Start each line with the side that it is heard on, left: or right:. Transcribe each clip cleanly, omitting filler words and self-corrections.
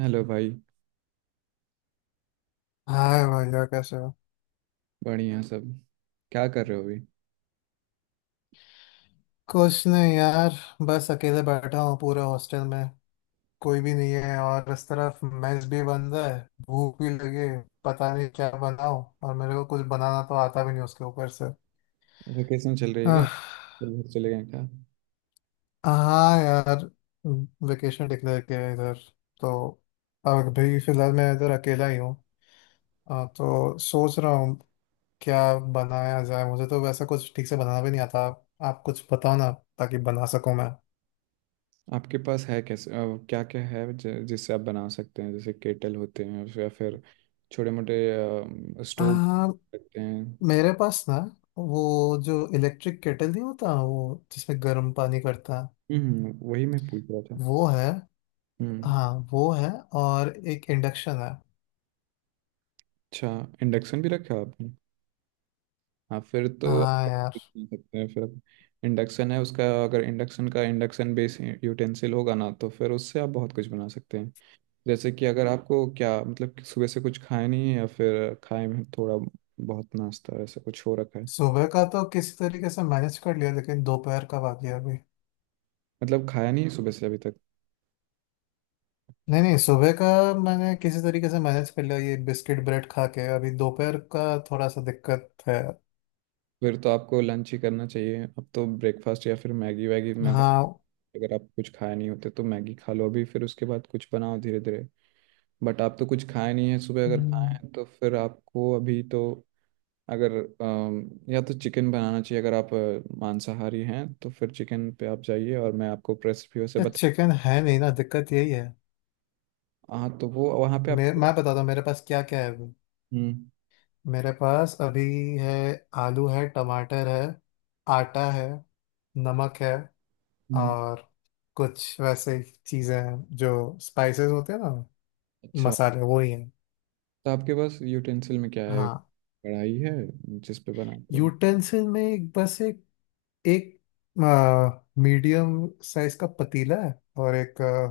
right: Hello भाई।
left: Hi भैया, कैसे हो?
right: बढ़िया सब। क्या कर रहे हो अभी।
left: कुछ नहीं यार, बस अकेले बैठा हूँ पूरे हॉस्टल में। कोई भी नहीं है और इस तरफ मेस भी बंद है। भूख भी लगी है, पता नहीं क्या बनाऊँ, और मेरे को कुछ बनाना तो आता भी नहीं उसके ऊपर से।
right: वेकेशन चल रही है क्या,
left: आह,
right: तो घर चले गए क्या।
left: हाँ यार, वेकेशन डिक्लेयर किया है इधर, तो अभी फिलहाल मैं इधर अकेला ही हूँ। हाँ, तो सोच रहा हूँ क्या बनाया जाए, मुझे तो वैसा कुछ ठीक से बनाना भी नहीं आता। आप कुछ बताओ ना, ताकि बना सकूँ मैं।
right: आपके पास है कैसे, क्या क्या है जिससे आप बना सकते हैं, जैसे केटल होते हैं या फिर छोटे मोटे स्टोव
left: हाँ,
right: रखते हैं।
left: मेरे पास ना वो जो इलेक्ट्रिक केटल नहीं होता, वो जिसमें गर्म पानी करता है,
right: वही मैं पूछ रहा था।
left: वो है।
right: हम्म।
left: हाँ, वो है। और एक इंडक्शन है।
right: अच्छा। इंडक्शन भी रखा है आपने। हाँ, फिर तो आप
left: हाँ यार।
right: कुछ नहीं सकते हैं फिर। इंडक्शन है उसका, अगर इंडक्शन का इंडक्शन बेस यूटेंसिल होगा ना, तो फिर उससे आप बहुत कुछ बना सकते हैं। जैसे कि अगर आपको क्या मतलब कि सुबह से कुछ खाया नहीं है या फिर खाए में थोड़ा बहुत नाश्ता ऐसा कुछ हो रखा है।
left: सुबह का तो किसी तरीके से मैनेज कर लिया, लेकिन दोपहर का बाकी है अभी।
right: मतलब खाया नहीं है सुबह से अभी तक।
left: नहीं नहीं, सुबह का मैंने किसी तरीके से मैनेज कर लिया ये बिस्किट ब्रेड खा के, अभी दोपहर का थोड़ा सा दिक्कत है।
right: फिर तो आपको लंच ही करना चाहिए अब तो, ब्रेकफास्ट या फिर मैगी वैगी। मैं,
left: हाँ।
right: अगर आप कुछ खाए नहीं होते तो मैगी खा लो अभी, फिर उसके बाद कुछ बनाओ धीरे धीरे। बट आप तो कुछ खाए नहीं है सुबह, अगर खाए
left: हम्म,
right: हैं तो फिर आपको अभी तो अगर या तो चिकन बनाना चाहिए, अगर आप मांसाहारी हैं तो फिर चिकन पे आप जाइए, और मैं आपको रेसिपी वैसे
left: ये
right: बता।
left: चिकन है नहीं ना, दिक्कत यही है।
right: हाँ, तो वो वहाँ पे
left: मैं
right: आपको।
left: मैं बताता हूँ मेरे पास क्या क्या है।
right: हम्म,
left: मेरे पास अभी है, आलू है, टमाटर है, आटा है, नमक है।
right: हम्म।
left: और कुछ वैसे चीज़ें हैं जो स्पाइसेस होते हैं ना,
right: अच्छा,
left: मसाले वो ही हैं।
right: तो आपके पास यूटेंसिल में क्या है।
left: हाँ,
right: कढ़ाई है जिस पे बनाते हैं।
left: यूटेंसिल में एक बस एक एक मीडियम साइज का पतीला है, और एक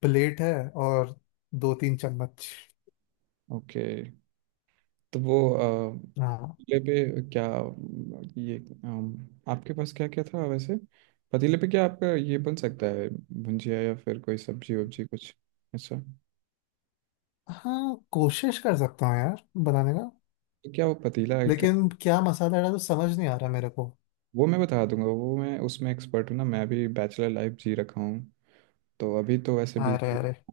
left: प्लेट है, और दो तीन चम्मच।
right: ओके, तो वो
left: हाँ
right: पतीले पे क्या, ये आपके पास क्या क्या था वैसे, पतीले पे क्या आपका ये बन सकता है, भुंजिया या फिर कोई सब्जी वब्जी कुछ। अच्छा,
left: हाँ, कोशिश कर सकता हूँ यार बनाने का,
right: तो क्या वो पतीला है क्या।
left: लेकिन क्या मसाला डाला तो समझ नहीं आ रहा मेरे को।
right: वो मैं बता दूंगा, वो मैं उसमें एक्सपर्ट हूँ ना, मैं अभी बैचलर लाइफ जी रखा हूँ, तो अभी तो वैसे भी।
left: अरे अरे।
right: तो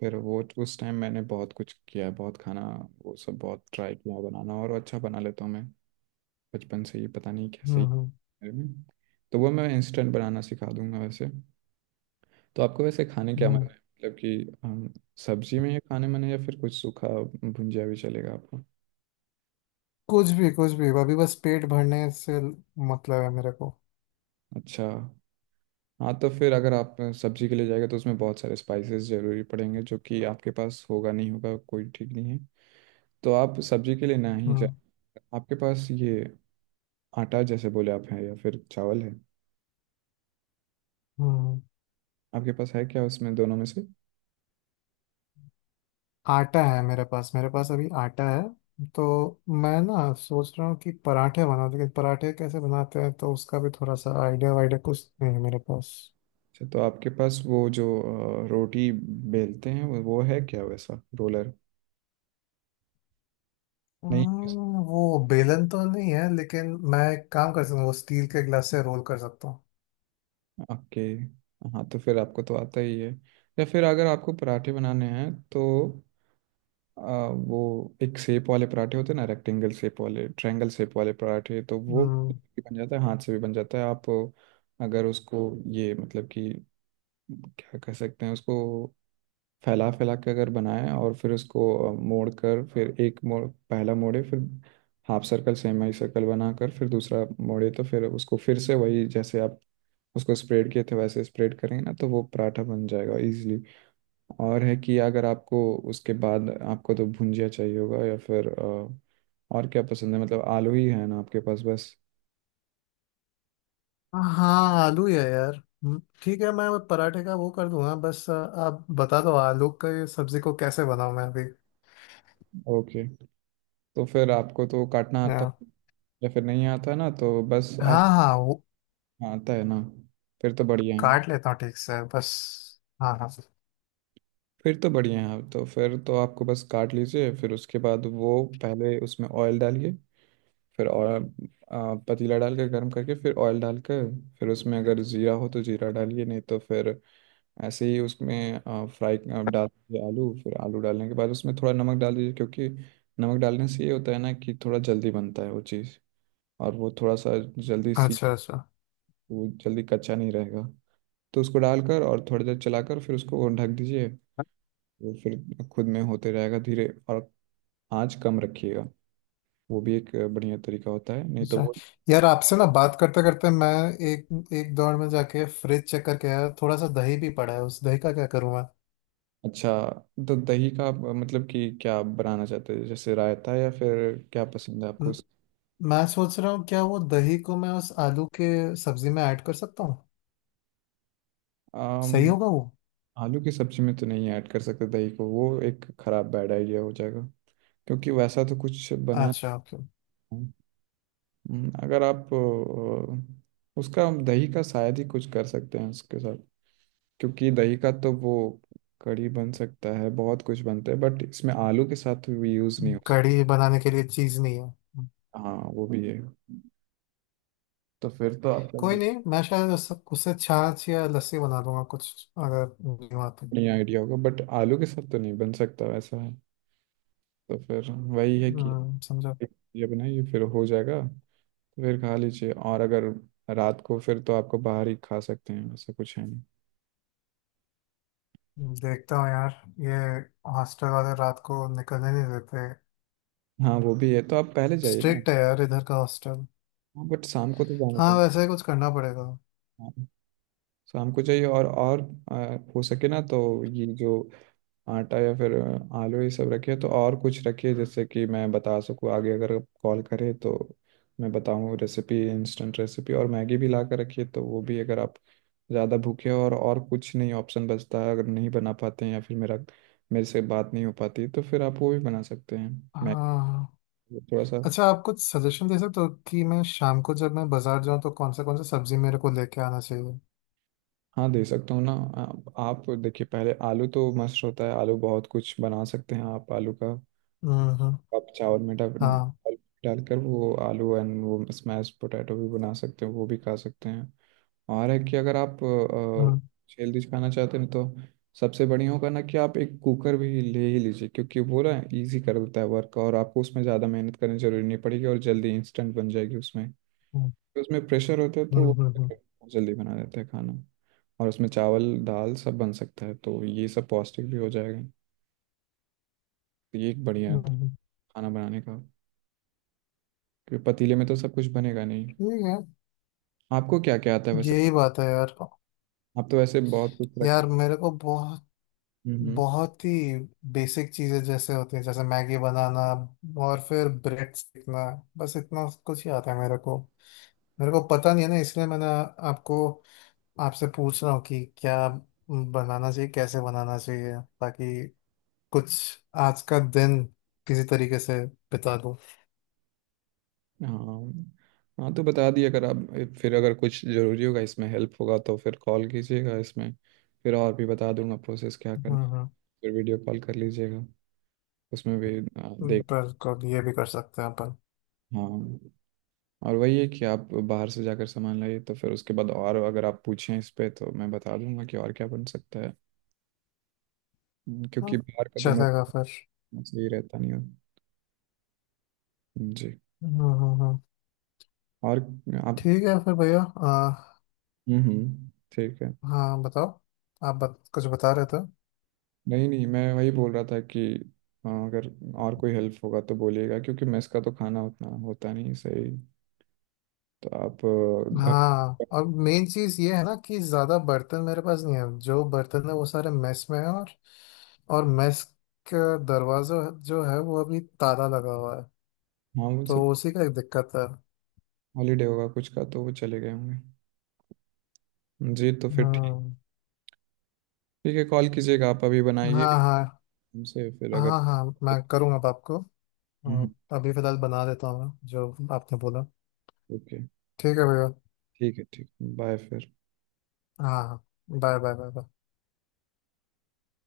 right: फिर वो उस टाइम मैंने बहुत कुछ किया है, बहुत खाना वो सब बहुत ट्राई किया है बनाना, और अच्छा बना लेता हूँ मैं बचपन से ही, पता नहीं कैसे ही
left: हम्म।
right: मेरे में। तो वो मैं इंस्टेंट बनाना सिखा दूंगा वैसे। तो आपको वैसे खाने क्या
left: हम्म।
right: मन है, मतलब कि सब्जी में ही खाने मन है या फिर कुछ सूखा, भुंजिया भी चलेगा आपको।
left: कुछ भी कुछ भी, अभी बस पेट भरने से मतलब है मेरे को।
right: अच्छा। हाँ, तो फिर अगर आप सब्जी के लिए जाएगा तो उसमें बहुत सारे स्पाइसेस जरूरी पड़ेंगे, जो कि आपके पास होगा नहीं, होगा कोई ठीक नहीं है, तो आप सब्जी के लिए ना ही जाए।
left: हम्म
right: आपके पास ये आटा जैसे बोले आप हैं या फिर चावल है,
left: हम्म हम्म।
right: आपके पास है क्या उसमें दोनों में से।
left: आटा है मेरे पास अभी आटा है, तो मैं ना सोच रहा हूँ कि पराठे बनाऊँ, लेकिन पराठे कैसे बनाते हैं तो उसका भी थोड़ा सा आइडिया वाइडिया कुछ नहीं है मेरे पास।
right: अच्छा, तो आपके पास वो जो रोटी बेलते हैं वो है क्या, वैसा रोलर। नहीं।
left: वो बेलन तो नहीं है, लेकिन मैं एक काम कर सकता हूँ, वो स्टील के गिलास से रोल कर सकता हूँ।
right: ओके। हाँ, तो फिर आपको तो आता ही है, या फिर अगर आपको पराठे बनाने हैं तो अ, वो एक शेप वाले पराठे होते हैं ना, रेक्टेंगल शेप वाले, ट्रायंगल शेप वाले पराठे, तो वो
left: हम्म।
right: भी बन जाता है, हाथ से भी बन जाता है, आप अगर उसको, ये मतलब कि क्या कह सकते हैं उसको, फैला फैला के अगर बनाए, और फिर उसको मोड़ कर, फिर एक मोड़, पहला मोड़े, फिर हाफ सर्कल सेमी सर्कल बनाकर फिर दूसरा मोड़े, तो फिर उसको फिर से वही जैसे आप उसको स्प्रेड किए थे वैसे स्प्रेड करेंगे ना, तो वो पराठा बन जाएगा इजीली। और है कि अगर आपको उसके बाद, आपको तो भुंजिया चाहिए होगा या फिर और क्या पसंद है, मतलब आलू ही है ना आपके पास बस।
left: हाँ, आलू ही है यार। ठीक है, मैं वो पराठे का वो कर दूंगा। बस आप बता दो आलू का ये सब्जी को कैसे बनाऊं मैं अभी।
right: ओके, तो फिर आपको तो काटना आता
left: हाँ।
right: या फिर नहीं आता ना, तो बस आप।
left: हाँ। हाँ, वो
right: हाँ, आता है ना, फिर तो बढ़िया है।
left: काट लेता हूँ ठीक से बस। हाँ हाँ।
right: फिर तो बढ़िया है, तो फिर तो आपको बस काट लीजिए, फिर उसके बाद वो पहले उसमें ऑयल डालिए, फिर और पतीला डाल के गर्म करके फिर ऑयल डाल के, फिर उसमें अगर जीरा हो तो जीरा डालिए, नहीं तो फिर ऐसे ही उसमें फ्राई डाल दीजिए आलू, फिर आलू डालने के बाद उसमें थोड़ा नमक डाल दीजिए, क्योंकि नमक डालने से ये होता है ना कि थोड़ा जल्दी बनता है वो चीज़, और वो थोड़ा सा जल्दी सी,
left: अच्छा अच्छा।
right: वो जल्दी कच्चा नहीं रहेगा। तो उसको डालकर और थोड़ी देर चलाकर फिर उसको ढक दीजिए, वो फिर खुद में होते रहेगा धीरे, और आँच कम रखिएगा। वो भी एक बढ़िया तरीका होता है, नहीं तो
left: अच्छा
right: वो।
left: यार, आपसे ना बात करते करते मैं एक एक दौर में जाके फ्रिज चेक करके आया, थोड़ा सा दही भी पड़ा है, उस दही का क्या करूँ मैं?
right: अच्छा। तो दही का मतलब कि क्या बनाना चाहते हैं, जैसे रायता, या फिर क्या पसंद है
left: म-
right: आपको।
left: मैं सोच रहा हूँ क्या वो दही को मैं उस आलू के सब्जी में ऐड कर सकता हूँ, सही
right: आम,
left: होगा वो?
right: आलू की सब्जी में तो नहीं ऐड कर सकते दही को, वो एक खराब बैड आइडिया हो जाएगा, क्योंकि वैसा तो कुछ बना।
left: अच्छा, ओके।
right: अगर आप उसका दही का शायद ही कुछ कर सकते हैं उसके साथ, क्योंकि दही का तो वो कढ़ी बन सकता है, बहुत कुछ बनता है, बट इसमें आलू के साथ भी यूज़ नहीं हो सकता।
left: कढ़ी बनाने के लिए चीज़ नहीं है।
right: हाँ, वो भी है, तो फिर तो आपका।
left: कोई नहीं, मैं शायद उससे छाछ या लस्सी बना लूंगा कुछ, अगर नहीं आती।
right: नहीं, आइडिया होगा, बट आलू के साथ तो नहीं बन सकता वैसा है, तो फिर वही है कि
left: समझा।
right: ये बनाइए फिर हो जाएगा। तो फिर खा लीजिए, और अगर रात को, फिर तो आपको बाहर ही खा सकते हैं ऐसा कुछ है नहीं।
left: देखता हूँ यार ये, हॉस्टल वाले रात को निकलने नहीं देते।
right: हाँ, वो भी है, तो आप पहले जाइए ना।
left: स्ट्रिक्ट है यार इधर का हॉस्टल।
right: हाँ, बट शाम को तो जाना
left: हाँ,
right: पड़ेगा।
left: वैसे ही कुछ करना पड़ेगा।
right: हाँ, शाम को जाइए, और हो सके ना तो ये जो आटा या फिर आलू, ये सब रखिए, तो और कुछ रखिए जिससे कि मैं बता सकूँ आगे, अगर कॉल करे तो मैं बताऊँ रेसिपी, इंस्टेंट रेसिपी, और मैगी भी ला कर रखिए, तो वो भी, अगर आप ज़्यादा भूखे हो और कुछ नहीं ऑप्शन बचता है, अगर नहीं बना पाते हैं या फिर मेरा मेरे से बात नहीं हो पाती, तो फिर आप वो भी बना सकते हैं।
left: हाँ
right: मैं
left: हाँ।
right: थोड़ा सा।
left: अच्छा, आप कुछ सजेशन दे सकते हो कि मैं शाम को जब मैं बाजार जाऊँ तो कौन से सब्जी मेरे को लेके आना चाहिए?
right: हाँ, दे सकता हूँ ना। आप देखिए पहले, आलू तो मस्त होता है, आलू बहुत कुछ बना सकते हैं आप, आलू का
left: हम्म।
right: आप चावल में
left: हाँ।
right: डालकर वो आलू, एंड वो स्मैश पोटैटो भी बना सकते हो, वो भी खा सकते हैं। और है कि अगर आप
left: हम्म
right: हेल्दी खाना चाहते हैं तो सबसे बढ़िया होगा ना कि आप एक कुकर भी ले ही लीजिए, क्योंकि वो ना ईजी कर देता है वर्क, और आपको उसमें ज़्यादा मेहनत करनी जरूरी नहीं पड़ेगी, और जल्दी इंस्टेंट बन जाएगी उसमें,
left: हम्म
right: तो उसमें प्रेशर होता है तो वो
left: हम्म।
right: जल्दी बना देता है खाना, और उसमें चावल दाल सब बन सकता है, तो ये सब पौष्टिक भी हो जाएगा, तो ये एक बढ़िया है
left: हम्म। हम्म।
right: खाना बनाने का, क्योंकि पतीले में तो सब कुछ बनेगा नहीं।
left: ठीक है।
right: आपको क्या क्या आता है वैसे,
left: यही बात है यार,
right: आप तो वैसे बहुत कुछ रखे।
left: यार मेरे को बहुत
right: हम्म
left: बहुत ही बेसिक चीजें जैसे होती हैं, जैसे मैगी बनाना और फिर ब्रेड सीखना, बस इतना कुछ ही आता है मेरे को। मेरे को पता नहीं है ना, इसलिए मैंने आपको आपसे पूछ रहा हूँ कि क्या बनाना चाहिए, कैसे बनाना चाहिए, ताकि कुछ आज का दिन किसी तरीके से बिता दूँ।
right: हाँ हाँ, तो बता दिए अगर आप, फिर अगर कुछ जरूरी होगा इसमें हेल्प होगा तो फिर कॉल कीजिएगा, इसमें फिर और भी बता दूंगा प्रोसेस क्या करना है,
left: हम्म
right: फिर वीडियो कॉल कर लीजिएगा, उसमें भी देख।
left: बिल्कुल, ये भी कर सकते हैं अपन।
right: हाँ, और वही है कि आप बाहर से जाकर सामान लाइए, तो फिर उसके बाद और अगर आप पूछें इस पे तो मैं बता दूंगा कि और क्या बन सकता है। क्योंकि
left: हाँ,
right: बाहर का तो मैं
left: चलेगा फिर।
right: सही रहता नहीं हूँ। जी।
left: हम्म हम्म हम्म।
right: और आप।
left: ठीक है फिर भैया।
right: हम्म, ठीक है।
left: हाँ बताओ, आप कुछ बता रहे थे?
right: नहीं नहीं, मैं वही बोल रहा था कि हाँ, अगर और कोई हेल्प होगा तो बोलिएगा, क्योंकि मेस का तो खाना उतना होता नहीं सही, तो आप घर।
left: हाँ, और मेन चीज ये है ना कि ज्यादा बर्तन मेरे पास नहीं है, जो बर्तन है वो सारे मेस में है, और मेस का दरवाजा जो है वो अभी ताला लगा हुआ है,
right: हाँ, वो
left: तो
right: सब
left: उसी का एक दिक्कत है।
right: हॉलीडे होगा कुछ का, तो वो चले गए होंगे। जी, तो फिर ठीक।
left: हम्म।
right: ठीक है, कॉल कीजिएगा आप अभी बनाइए
left: हाँ हाँ।
right: हमसे, फिर अगर।
left: हाँ हाँ, मैं करूँगा अब आपको।
right: हम्म।
left: अ, अभी फिलहाल बना देता हूँ मैं, जो आपने बोला।
right: ओके।
left: ठीक है भैया।
right: ठीक है ठीक। बाय फिर।
left: हाँ। Bye bye bye bye.